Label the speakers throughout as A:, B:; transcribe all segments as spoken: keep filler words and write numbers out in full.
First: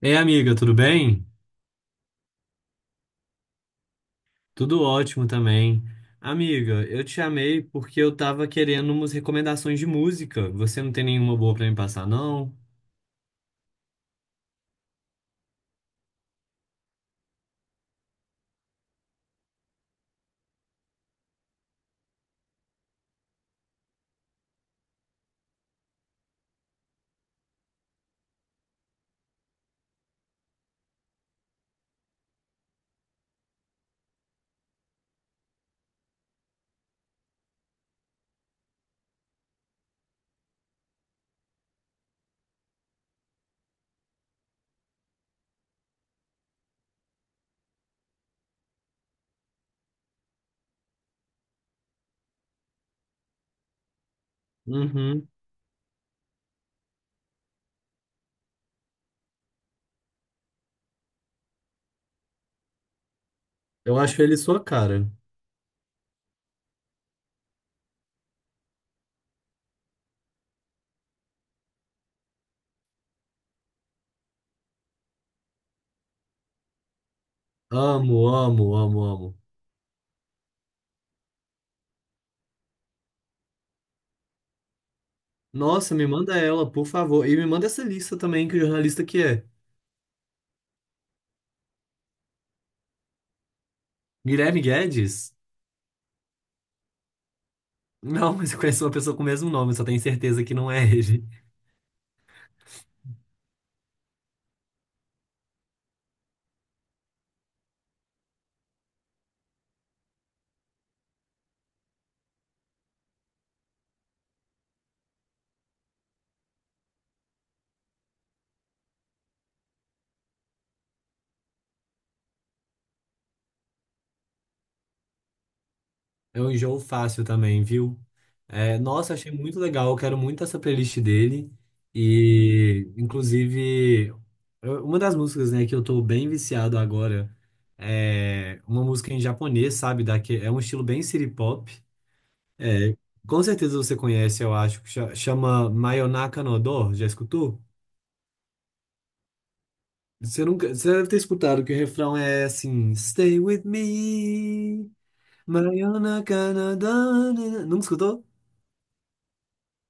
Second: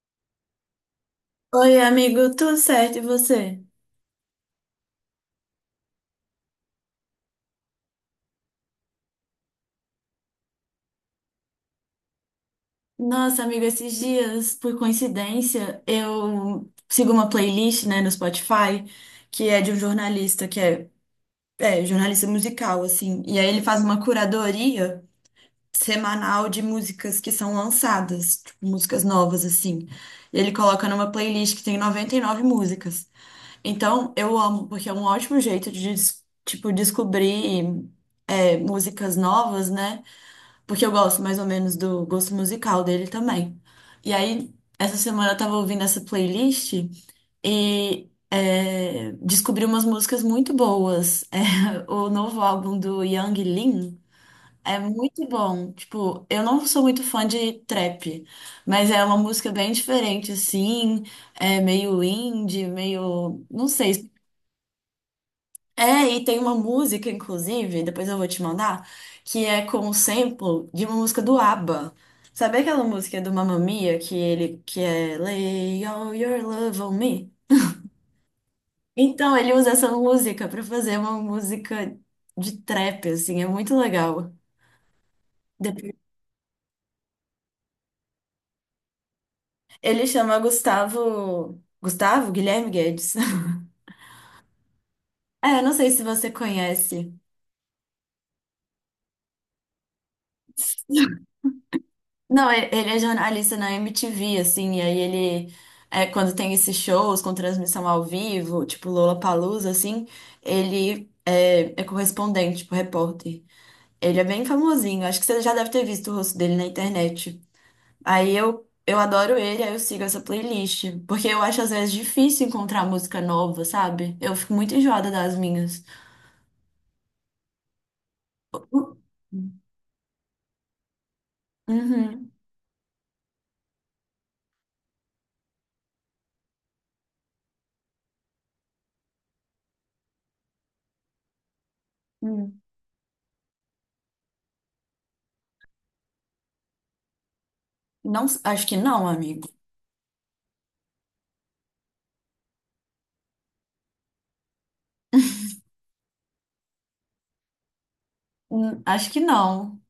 A: Ei, amiga, tudo bem?
B: Oi, amigo, tudo certo e você?
A: Tudo ótimo também. Amiga, eu te chamei porque eu tava querendo umas recomendações de música. Você não tem nenhuma boa pra me passar, não?
B: Nossa, amigo, esses dias, por coincidência, eu sigo uma playlist, né, no Spotify, que é de um jornalista, que é, é jornalista musical, assim, e aí ele faz uma curadoria semanal de músicas que são lançadas, tipo, músicas novas, assim. E ele coloca numa playlist que tem noventa e nove músicas. Então, eu amo, porque é um ótimo jeito de, des- tipo, descobrir, é, músicas novas, né? Porque eu gosto mais ou menos do gosto musical dele também. E aí, essa semana eu tava ouvindo essa playlist e é, descobri umas músicas muito boas. É, o novo álbum do Yang Lin é muito
A: Uhum.
B: bom. Tipo, eu não sou muito fã de trap, mas é uma música bem diferente, assim, é meio indie, meio, não
A: Eu
B: sei
A: acho ele sua cara.
B: é, E tem uma música, inclusive, depois eu vou te mandar, que é com um sample de uma música do ABBA. Sabe aquela música do Mamma Mia que ele que é Lay All Your Love on Me?
A: Amo, amo, amo,
B: Então
A: amo.
B: ele usa essa música pra fazer uma música de trap, assim, é muito legal.
A: Nossa,
B: Depois-
A: me manda ela, por favor. E me manda essa lista também, que jornalista que é?
B: Ele chama Gustavo, Gustavo Guilherme Guedes.
A: Guilherme Guedes?
B: É, não sei se você conhece.
A: Não, mas eu conheço uma pessoa com o mesmo nome, só tenho certeza que não é ele.
B: Não, e- ele é jornalista na M T V, assim, e aí ele, é, quando tem esses shows com transmissão ao vivo, tipo Lollapalooza, assim, ele é, é correspondente, tipo repórter. Ele é bem famosinho, acho que você já deve ter visto o rosto dele na internet. Aí eu, eu adoro ele, aí eu sigo essa playlist, porque eu acho às vezes difícil encontrar música nova, sabe? Eu fico muito enjoada das minhas.
A: É um enjoo fácil também, viu? É, nossa, achei muito legal. Eu quero muito essa playlist dele.
B: Uhum.
A: E, inclusive, eu- uma das músicas, né, que eu tô bem viciado agora é uma música em japonês, sabe? Daqui, é um estilo bem city pop.
B: Hum.
A: É, com certeza você conhece, eu acho, que cha- chama Mayonaka no Do. Já escutou?
B: Não, acho que não, amigo.
A: Você nunca, você deve ter escutado que o refrão é assim: Stay with me, Mayonaka no Do. né, né? Nunca escutou?
B: Hum, acho que não.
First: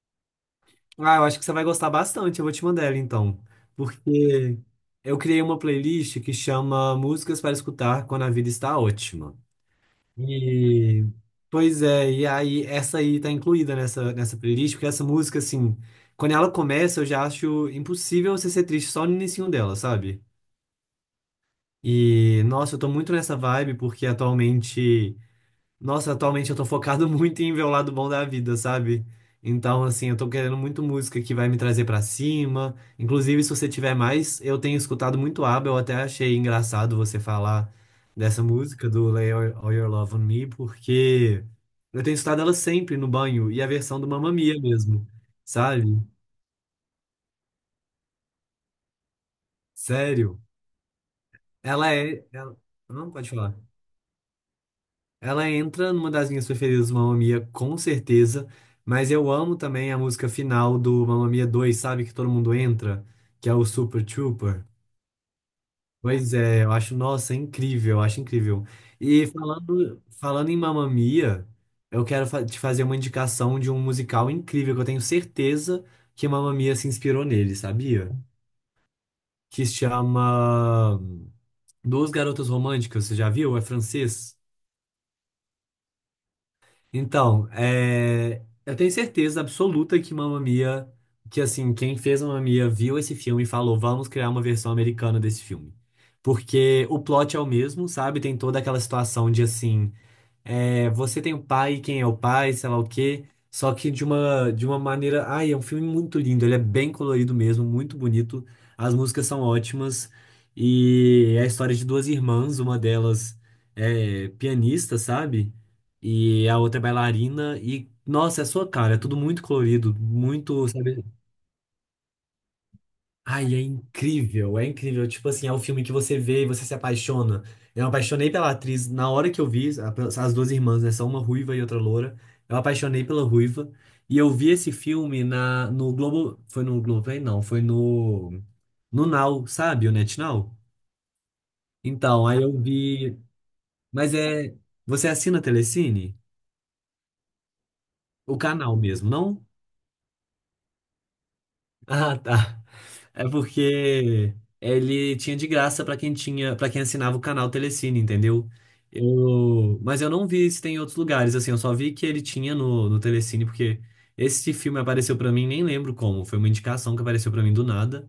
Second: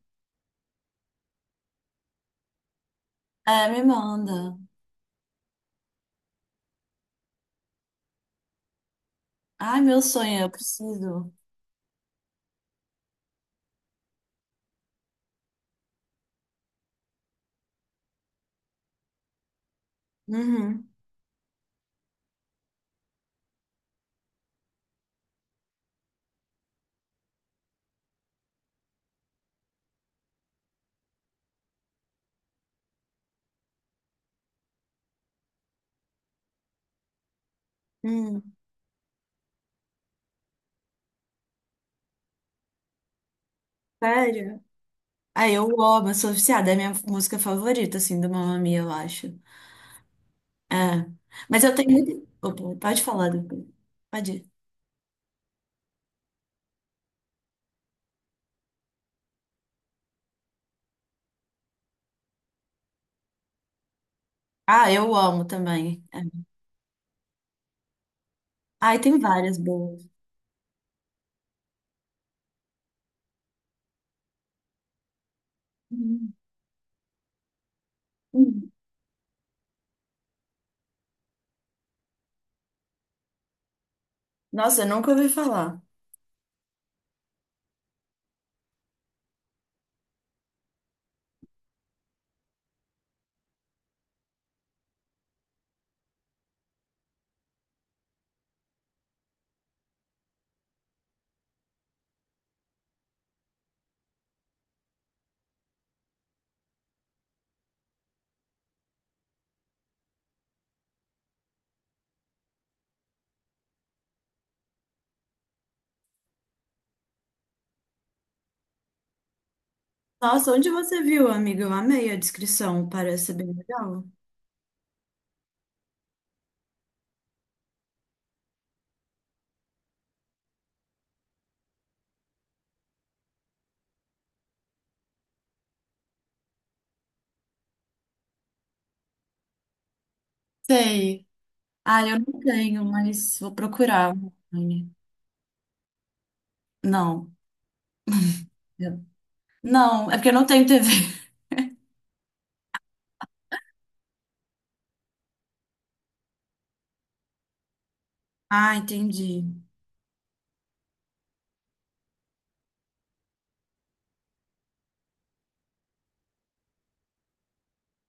A: Ah, eu acho que você vai gostar bastante. Eu vou te mandar ela então.
B: É, me manda.
A: Porque eu criei uma playlist que chama Músicas para Escutar Quando a Vida Está Ótima.
B: Ai, meu sonho, eu
A: E.
B: preciso.
A: Pois é, e aí essa aí tá incluída nessa, nessa playlist, porque essa música, assim, quando ela começa, eu já acho impossível você ser triste só no inicinho dela, sabe?
B: Uhum.
A: E, nossa, eu tô muito nessa vibe, porque atualmente. Nossa, atualmente eu tô focado muito em ver o lado bom da vida, sabe? Então, assim, eu tô querendo muito música que vai me trazer pra cima. Inclusive, se você tiver mais, eu tenho escutado muito ABBA, eu até achei engraçado você falar dessa
B: Hum.
A: música do Lay All All Your Love on Me, porque eu tenho escutado ela sempre no banho e a versão do Mamma Mia
B: Sério?
A: mesmo,
B: Ah, eu
A: sabe?
B: amo, eu sou viciada, é a minha música favorita, assim, do Mamma Mia, eu acho.
A: Sério.
B: É. Mas eu tenho
A: Ela é.
B: muito.
A: ela-
B: Opa, pode
A: Não,
B: falar
A: pode falar.
B: depois. Pode ir.
A: Ela entra numa das minhas preferidas do Mamma Mia, com certeza, mas eu amo também a música final do Mamma Mia dois, sabe? Que todo mundo entra, que é o Super Trooper.
B: Ah, eu amo também. É.
A: Pois é, eu acho, nossa, é incrível, eu acho incrível.
B: Ai, tem
A: E
B: várias boas.
A: falando, falando em Mamma Mia, eu quero fa- te fazer uma indicação de um musical incrível que eu tenho certeza que
B: Uhum.
A: Mamma Mia se inspirou nele, sabia?
B: Uhum.
A: Que se chama Duas Garotas Românticas, você já viu? É francês?
B: Nossa, eu nunca ouvi falar.
A: Então, é, eu tenho certeza absoluta que Mamma Mia, que assim, quem fez Mamma Mia viu esse filme e falou, vamos criar uma versão americana desse filme. Porque o plot é o mesmo, sabe? Tem toda aquela situação de assim é, você tem o pai, quem é o pai, sei lá o quê. Só que de uma, de uma maneira. Ai, é um filme muito lindo, ele é bem colorido mesmo, muito bonito. As músicas são ótimas. E é a história de duas irmãs, uma delas é pianista, sabe? E a outra é bailarina. E, nossa, é a sua cara, é tudo muito colorido,
B: Nossa,
A: muito,
B: onde você
A: sabe?
B: viu, amiga? Eu amei a descrição, parece bem
A: Ai, é
B: legal.
A: incrível, é incrível. Tipo assim, é o filme que você vê e você se apaixona. Eu me apaixonei pela atriz na hora que eu vi, a- as duas irmãs, né? São uma ruiva e outra loura. Eu me apaixonei pela ruiva. E eu vi esse filme na, no Globo. Foi no Globo, hein? Não, foi no. No Now, sabe? O NetNow.
B: Sei. Ah, eu
A: Então,
B: não
A: aí eu
B: tenho,
A: vi.
B: mas vou procurar.
A: Mas é. Você assina Telecine?
B: Não.
A: O canal
B: eu-
A: mesmo, não?
B: Não, é porque eu não tenho T V.
A: Ah, tá. É porque ele tinha de graça pra quem tinha, para quem assinava o canal Telecine, entendeu?
B: Ah, entendi.
A: Eu, mas eu não vi se tem em outros lugares, assim, eu só vi que ele tinha no, no Telecine, porque esse filme apareceu pra mim, nem lembro como, foi uma indicação que apareceu pra mim do nada.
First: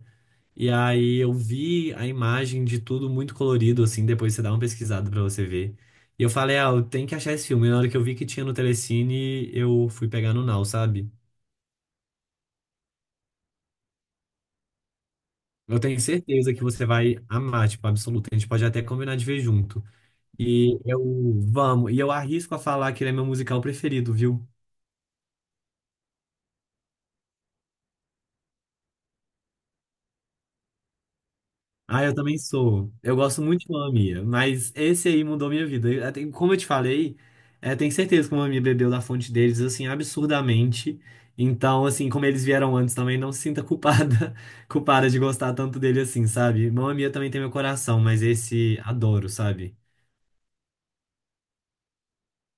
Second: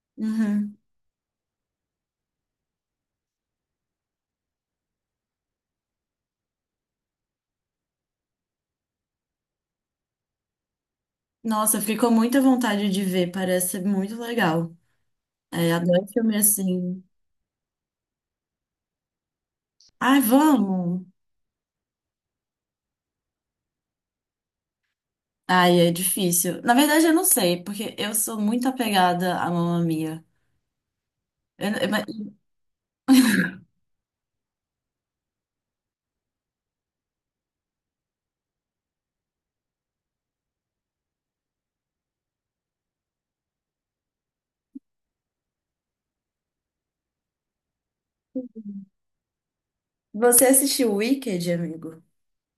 A: E
B: Uhum.
A: aí eu vi a imagem de tudo muito colorido, assim, depois você dá uma pesquisada pra você ver. E eu falei, ah, eu tenho que achar esse filme. E na hora que eu vi que tinha no Telecine, eu fui pegar no Now, sabe?
B: Nossa, ficou muita vontade de ver, parece ser muito legal. É,
A: Eu tenho
B: adoro filme
A: certeza que você
B: assim.
A: vai amar, tipo, absoluto. A gente pode até combinar de ver junto.
B: Ai,
A: E eu
B: vamos!
A: vamos, e eu arrisco a falar que ele é meu musical preferido, viu?
B: Ai, é difícil. Na verdade, eu não sei, porque eu sou muito apegada à Mamma Mia. Eu- eu- mas-
A: Ah, eu também sou. Eu gosto muito de Mamma Mia, mas esse aí mudou minha vida. Eu- tenho- Como eu te falei, é, tenho certeza que o Mamma Mia bebeu da fonte deles, assim, absurdamente. Então, assim, como eles vieram antes também, não se sinta culpada, culpada de gostar tanto dele assim, sabe? Mamma Mia também tem meu coração, mas esse adoro, sabe?
B: Você assistiu Wicked, amigo?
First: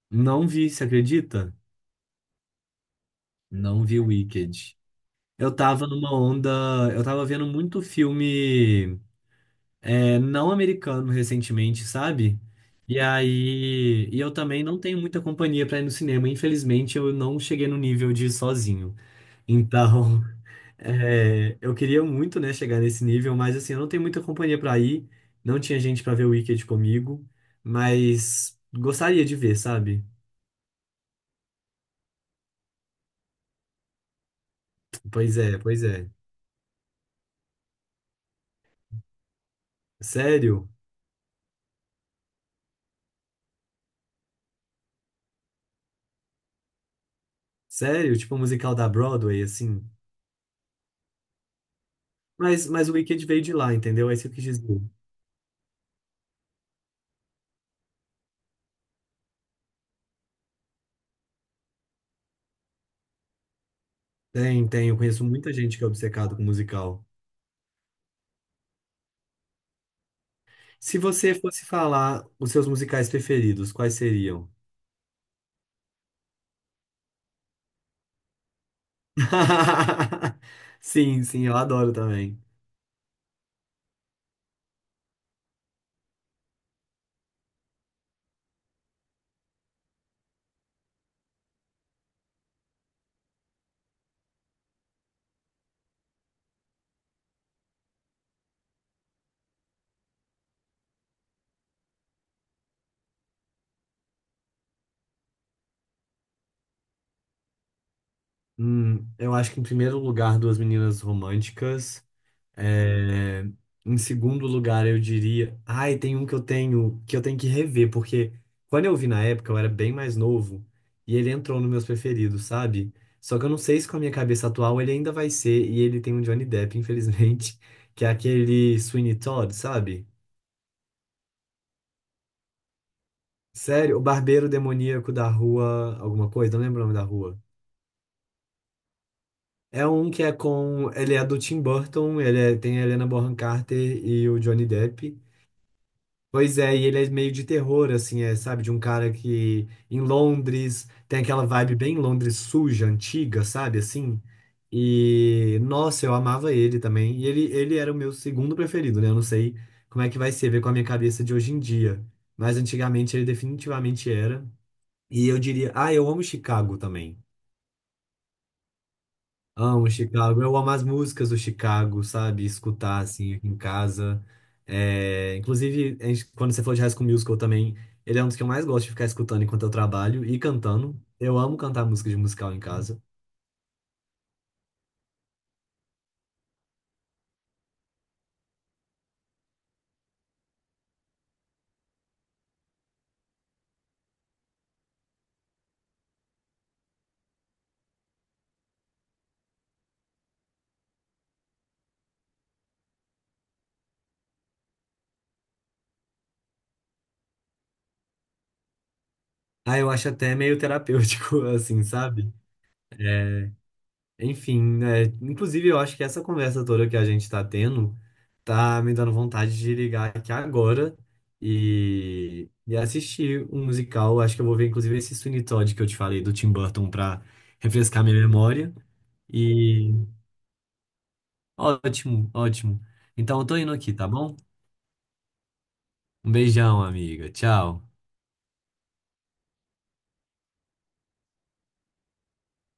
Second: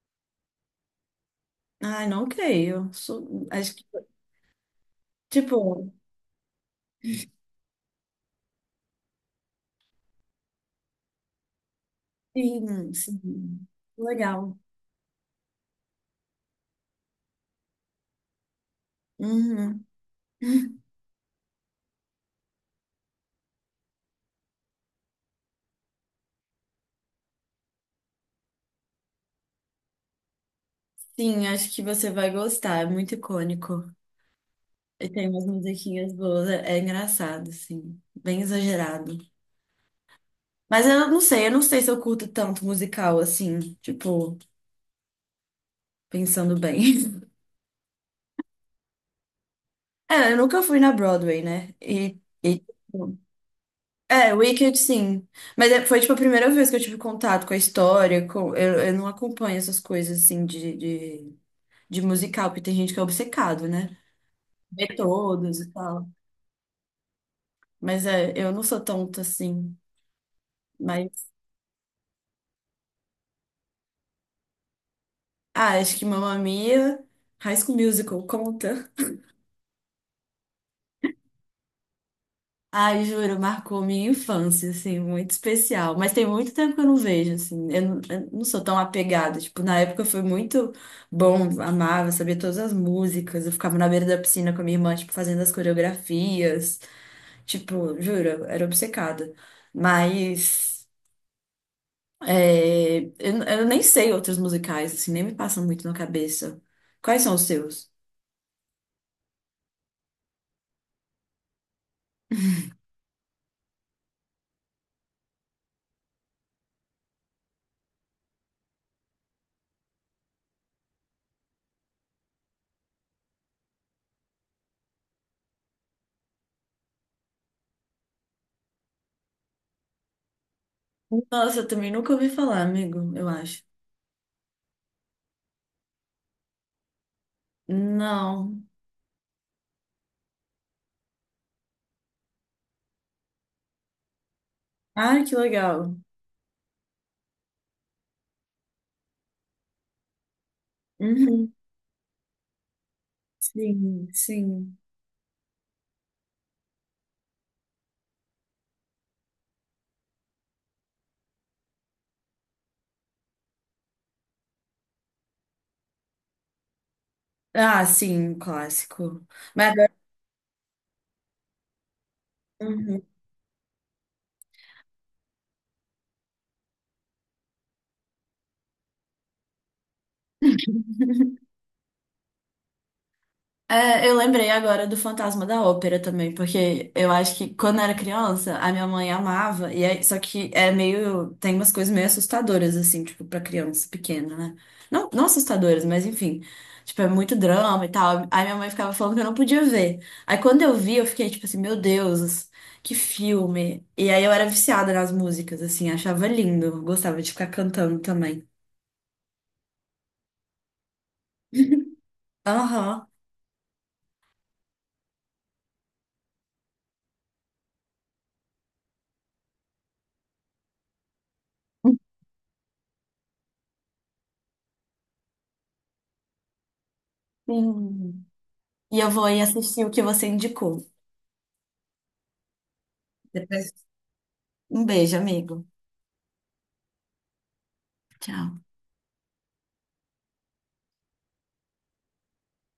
A: Não vi, você acredita?
B: Ai, não creio. Sou- acho que,
A: Não vi Wicked. Eu tava
B: tipo,
A: numa onda. Eu tava vendo muito filme é, não americano recentemente, sabe?
B: sim,
A: E
B: sim.
A: aí. E eu
B: Legal.
A: também não tenho muita companhia pra ir no cinema. Infelizmente, eu não cheguei no nível de ir sozinho.
B: Uhum.
A: Então, é, eu queria muito, né, chegar nesse nível, mas assim, eu não tenho muita companhia pra ir. Não tinha gente pra ver o Wicked comigo. Mas gostaria de ver, sabe?
B: Sim, acho que você vai gostar, é muito icônico. E tem
A: Pois
B: umas
A: é, pois é.
B: musiquinhas boas, é, é engraçado, assim, bem exagerado.
A: Sério?
B: Mas eu não sei, eu não sei se eu curto tanto musical, assim, tipo, pensando bem.
A: Sério? Tipo um musical da Broadway, assim.
B: É, eu nunca fui na Broadway, né? E, e
A: Mas, mas o
B: tipo,
A: Wicked veio de lá, entendeu? É isso que
B: é,
A: eu quis
B: Wicked,
A: dizer.
B: sim. Mas é- foi, tipo, a primeira vez que eu tive contato com a história, com, eu, eu não acompanho essas coisas, assim, de, de, de musical, porque tem gente que é obcecado, né?
A: Tem,
B: Vê
A: tem. Eu conheço muita
B: todos e
A: gente que é
B: tal.
A: obcecada com musical.
B: Mas é, eu não sou tonta, assim.
A: Se você fosse falar os seus musicais preferidos, quais seriam?
B: Ah, acho que Mamma Mia, High School Musical, conta.
A: Sim, sim, eu adoro também.
B: Ai, juro, marcou minha infância, assim, muito especial. Mas tem muito tempo que eu não vejo, assim, eu não, eu não sou tão apegada. Tipo, na época foi muito bom, amava, sabia todas as músicas. Eu ficava na beira da piscina com a minha irmã, tipo, fazendo as coreografias. Tipo, juro, eu era obcecada. Mas é, eu, eu nem sei outros musicais, assim, nem me passam muito na cabeça. Quais são os seus?
A: Hum, eu acho que em primeiro lugar, Duas Meninas Românticas. É, em segundo lugar, eu diria. Ai, tem um que eu tenho que eu tenho que rever, porque quando eu vi na época, eu era bem mais novo e ele entrou nos meus preferidos, sabe? Só que eu não sei se com a minha cabeça atual ele ainda vai ser, e ele tem um Johnny Depp, infelizmente, que é aquele Sweeney Todd, sabe?
B: Nossa, eu também nunca ouvi falar, amigo, eu acho.
A: Sério, o barbeiro demoníaco da rua, alguma coisa, não lembro o nome da rua.
B: Não.
A: É um que é com. Ele é do Tim Burton, ele é- tem a Helena Bonham Carter e o Johnny Depp.
B: Ai, que legal.
A: Pois é, e ele é meio de terror, assim, é, sabe? De um cara que em Londres tem aquela
B: Uhum.
A: vibe bem Londres suja, antiga, sabe?
B: Sim,
A: Assim.
B: sim.
A: E nossa, eu amava ele também. E ele, ele era o meu segundo preferido, né? Eu não sei como é que vai ser ver com a minha cabeça de hoje em dia, mas antigamente ele definitivamente era. E eu diria, ah, eu amo Chicago também.
B: Ah, sim, um clássico. Mas,
A: Amo
B: agora-
A: Chicago. Eu amo as músicas do Chicago, sabe? Escutar,
B: Uhum.
A: assim, aqui em casa. É, inclusive, a gente- quando você falou de High School Musical também, ele é um dos que eu mais gosto de ficar escutando enquanto eu trabalho e cantando. Eu amo cantar música de musical em casa.
B: É, eu lembrei agora do Fantasma da Ópera também, porque eu acho que quando eu era criança, a minha mãe amava, e aí, só que é meio, tem umas coisas meio assustadoras, assim, tipo, pra criança pequena, né? Não, não assustadoras, mas enfim, tipo, é muito drama e tal. Aí minha mãe ficava falando que eu não podia ver. Aí quando eu vi, eu fiquei tipo assim, meu Deus, que filme. E aí eu era viciada nas músicas, assim, achava lindo, gostava de ficar cantando também.
A: Ah, eu acho até meio terapêutico, assim, sabe?
B: Aham.
A: Enfim, né? Inclusive, eu acho que essa conversa toda que a gente tá tendo tá me dando vontade de ligar aqui agora e, e assistir um musical. Acho que eu vou ver, inclusive, esse Sweeney Todd que eu te falei do Tim Burton pra refrescar minha
B: Sim.
A: memória.
B: E eu vou aí assistir o
A: E
B: que você indicou.
A: ótimo, ótimo. Então, eu tô
B: Depois
A: indo aqui, tá bom?
B: um beijo, amigo.
A: Um beijão, amiga. Tchau.
B: Tchau.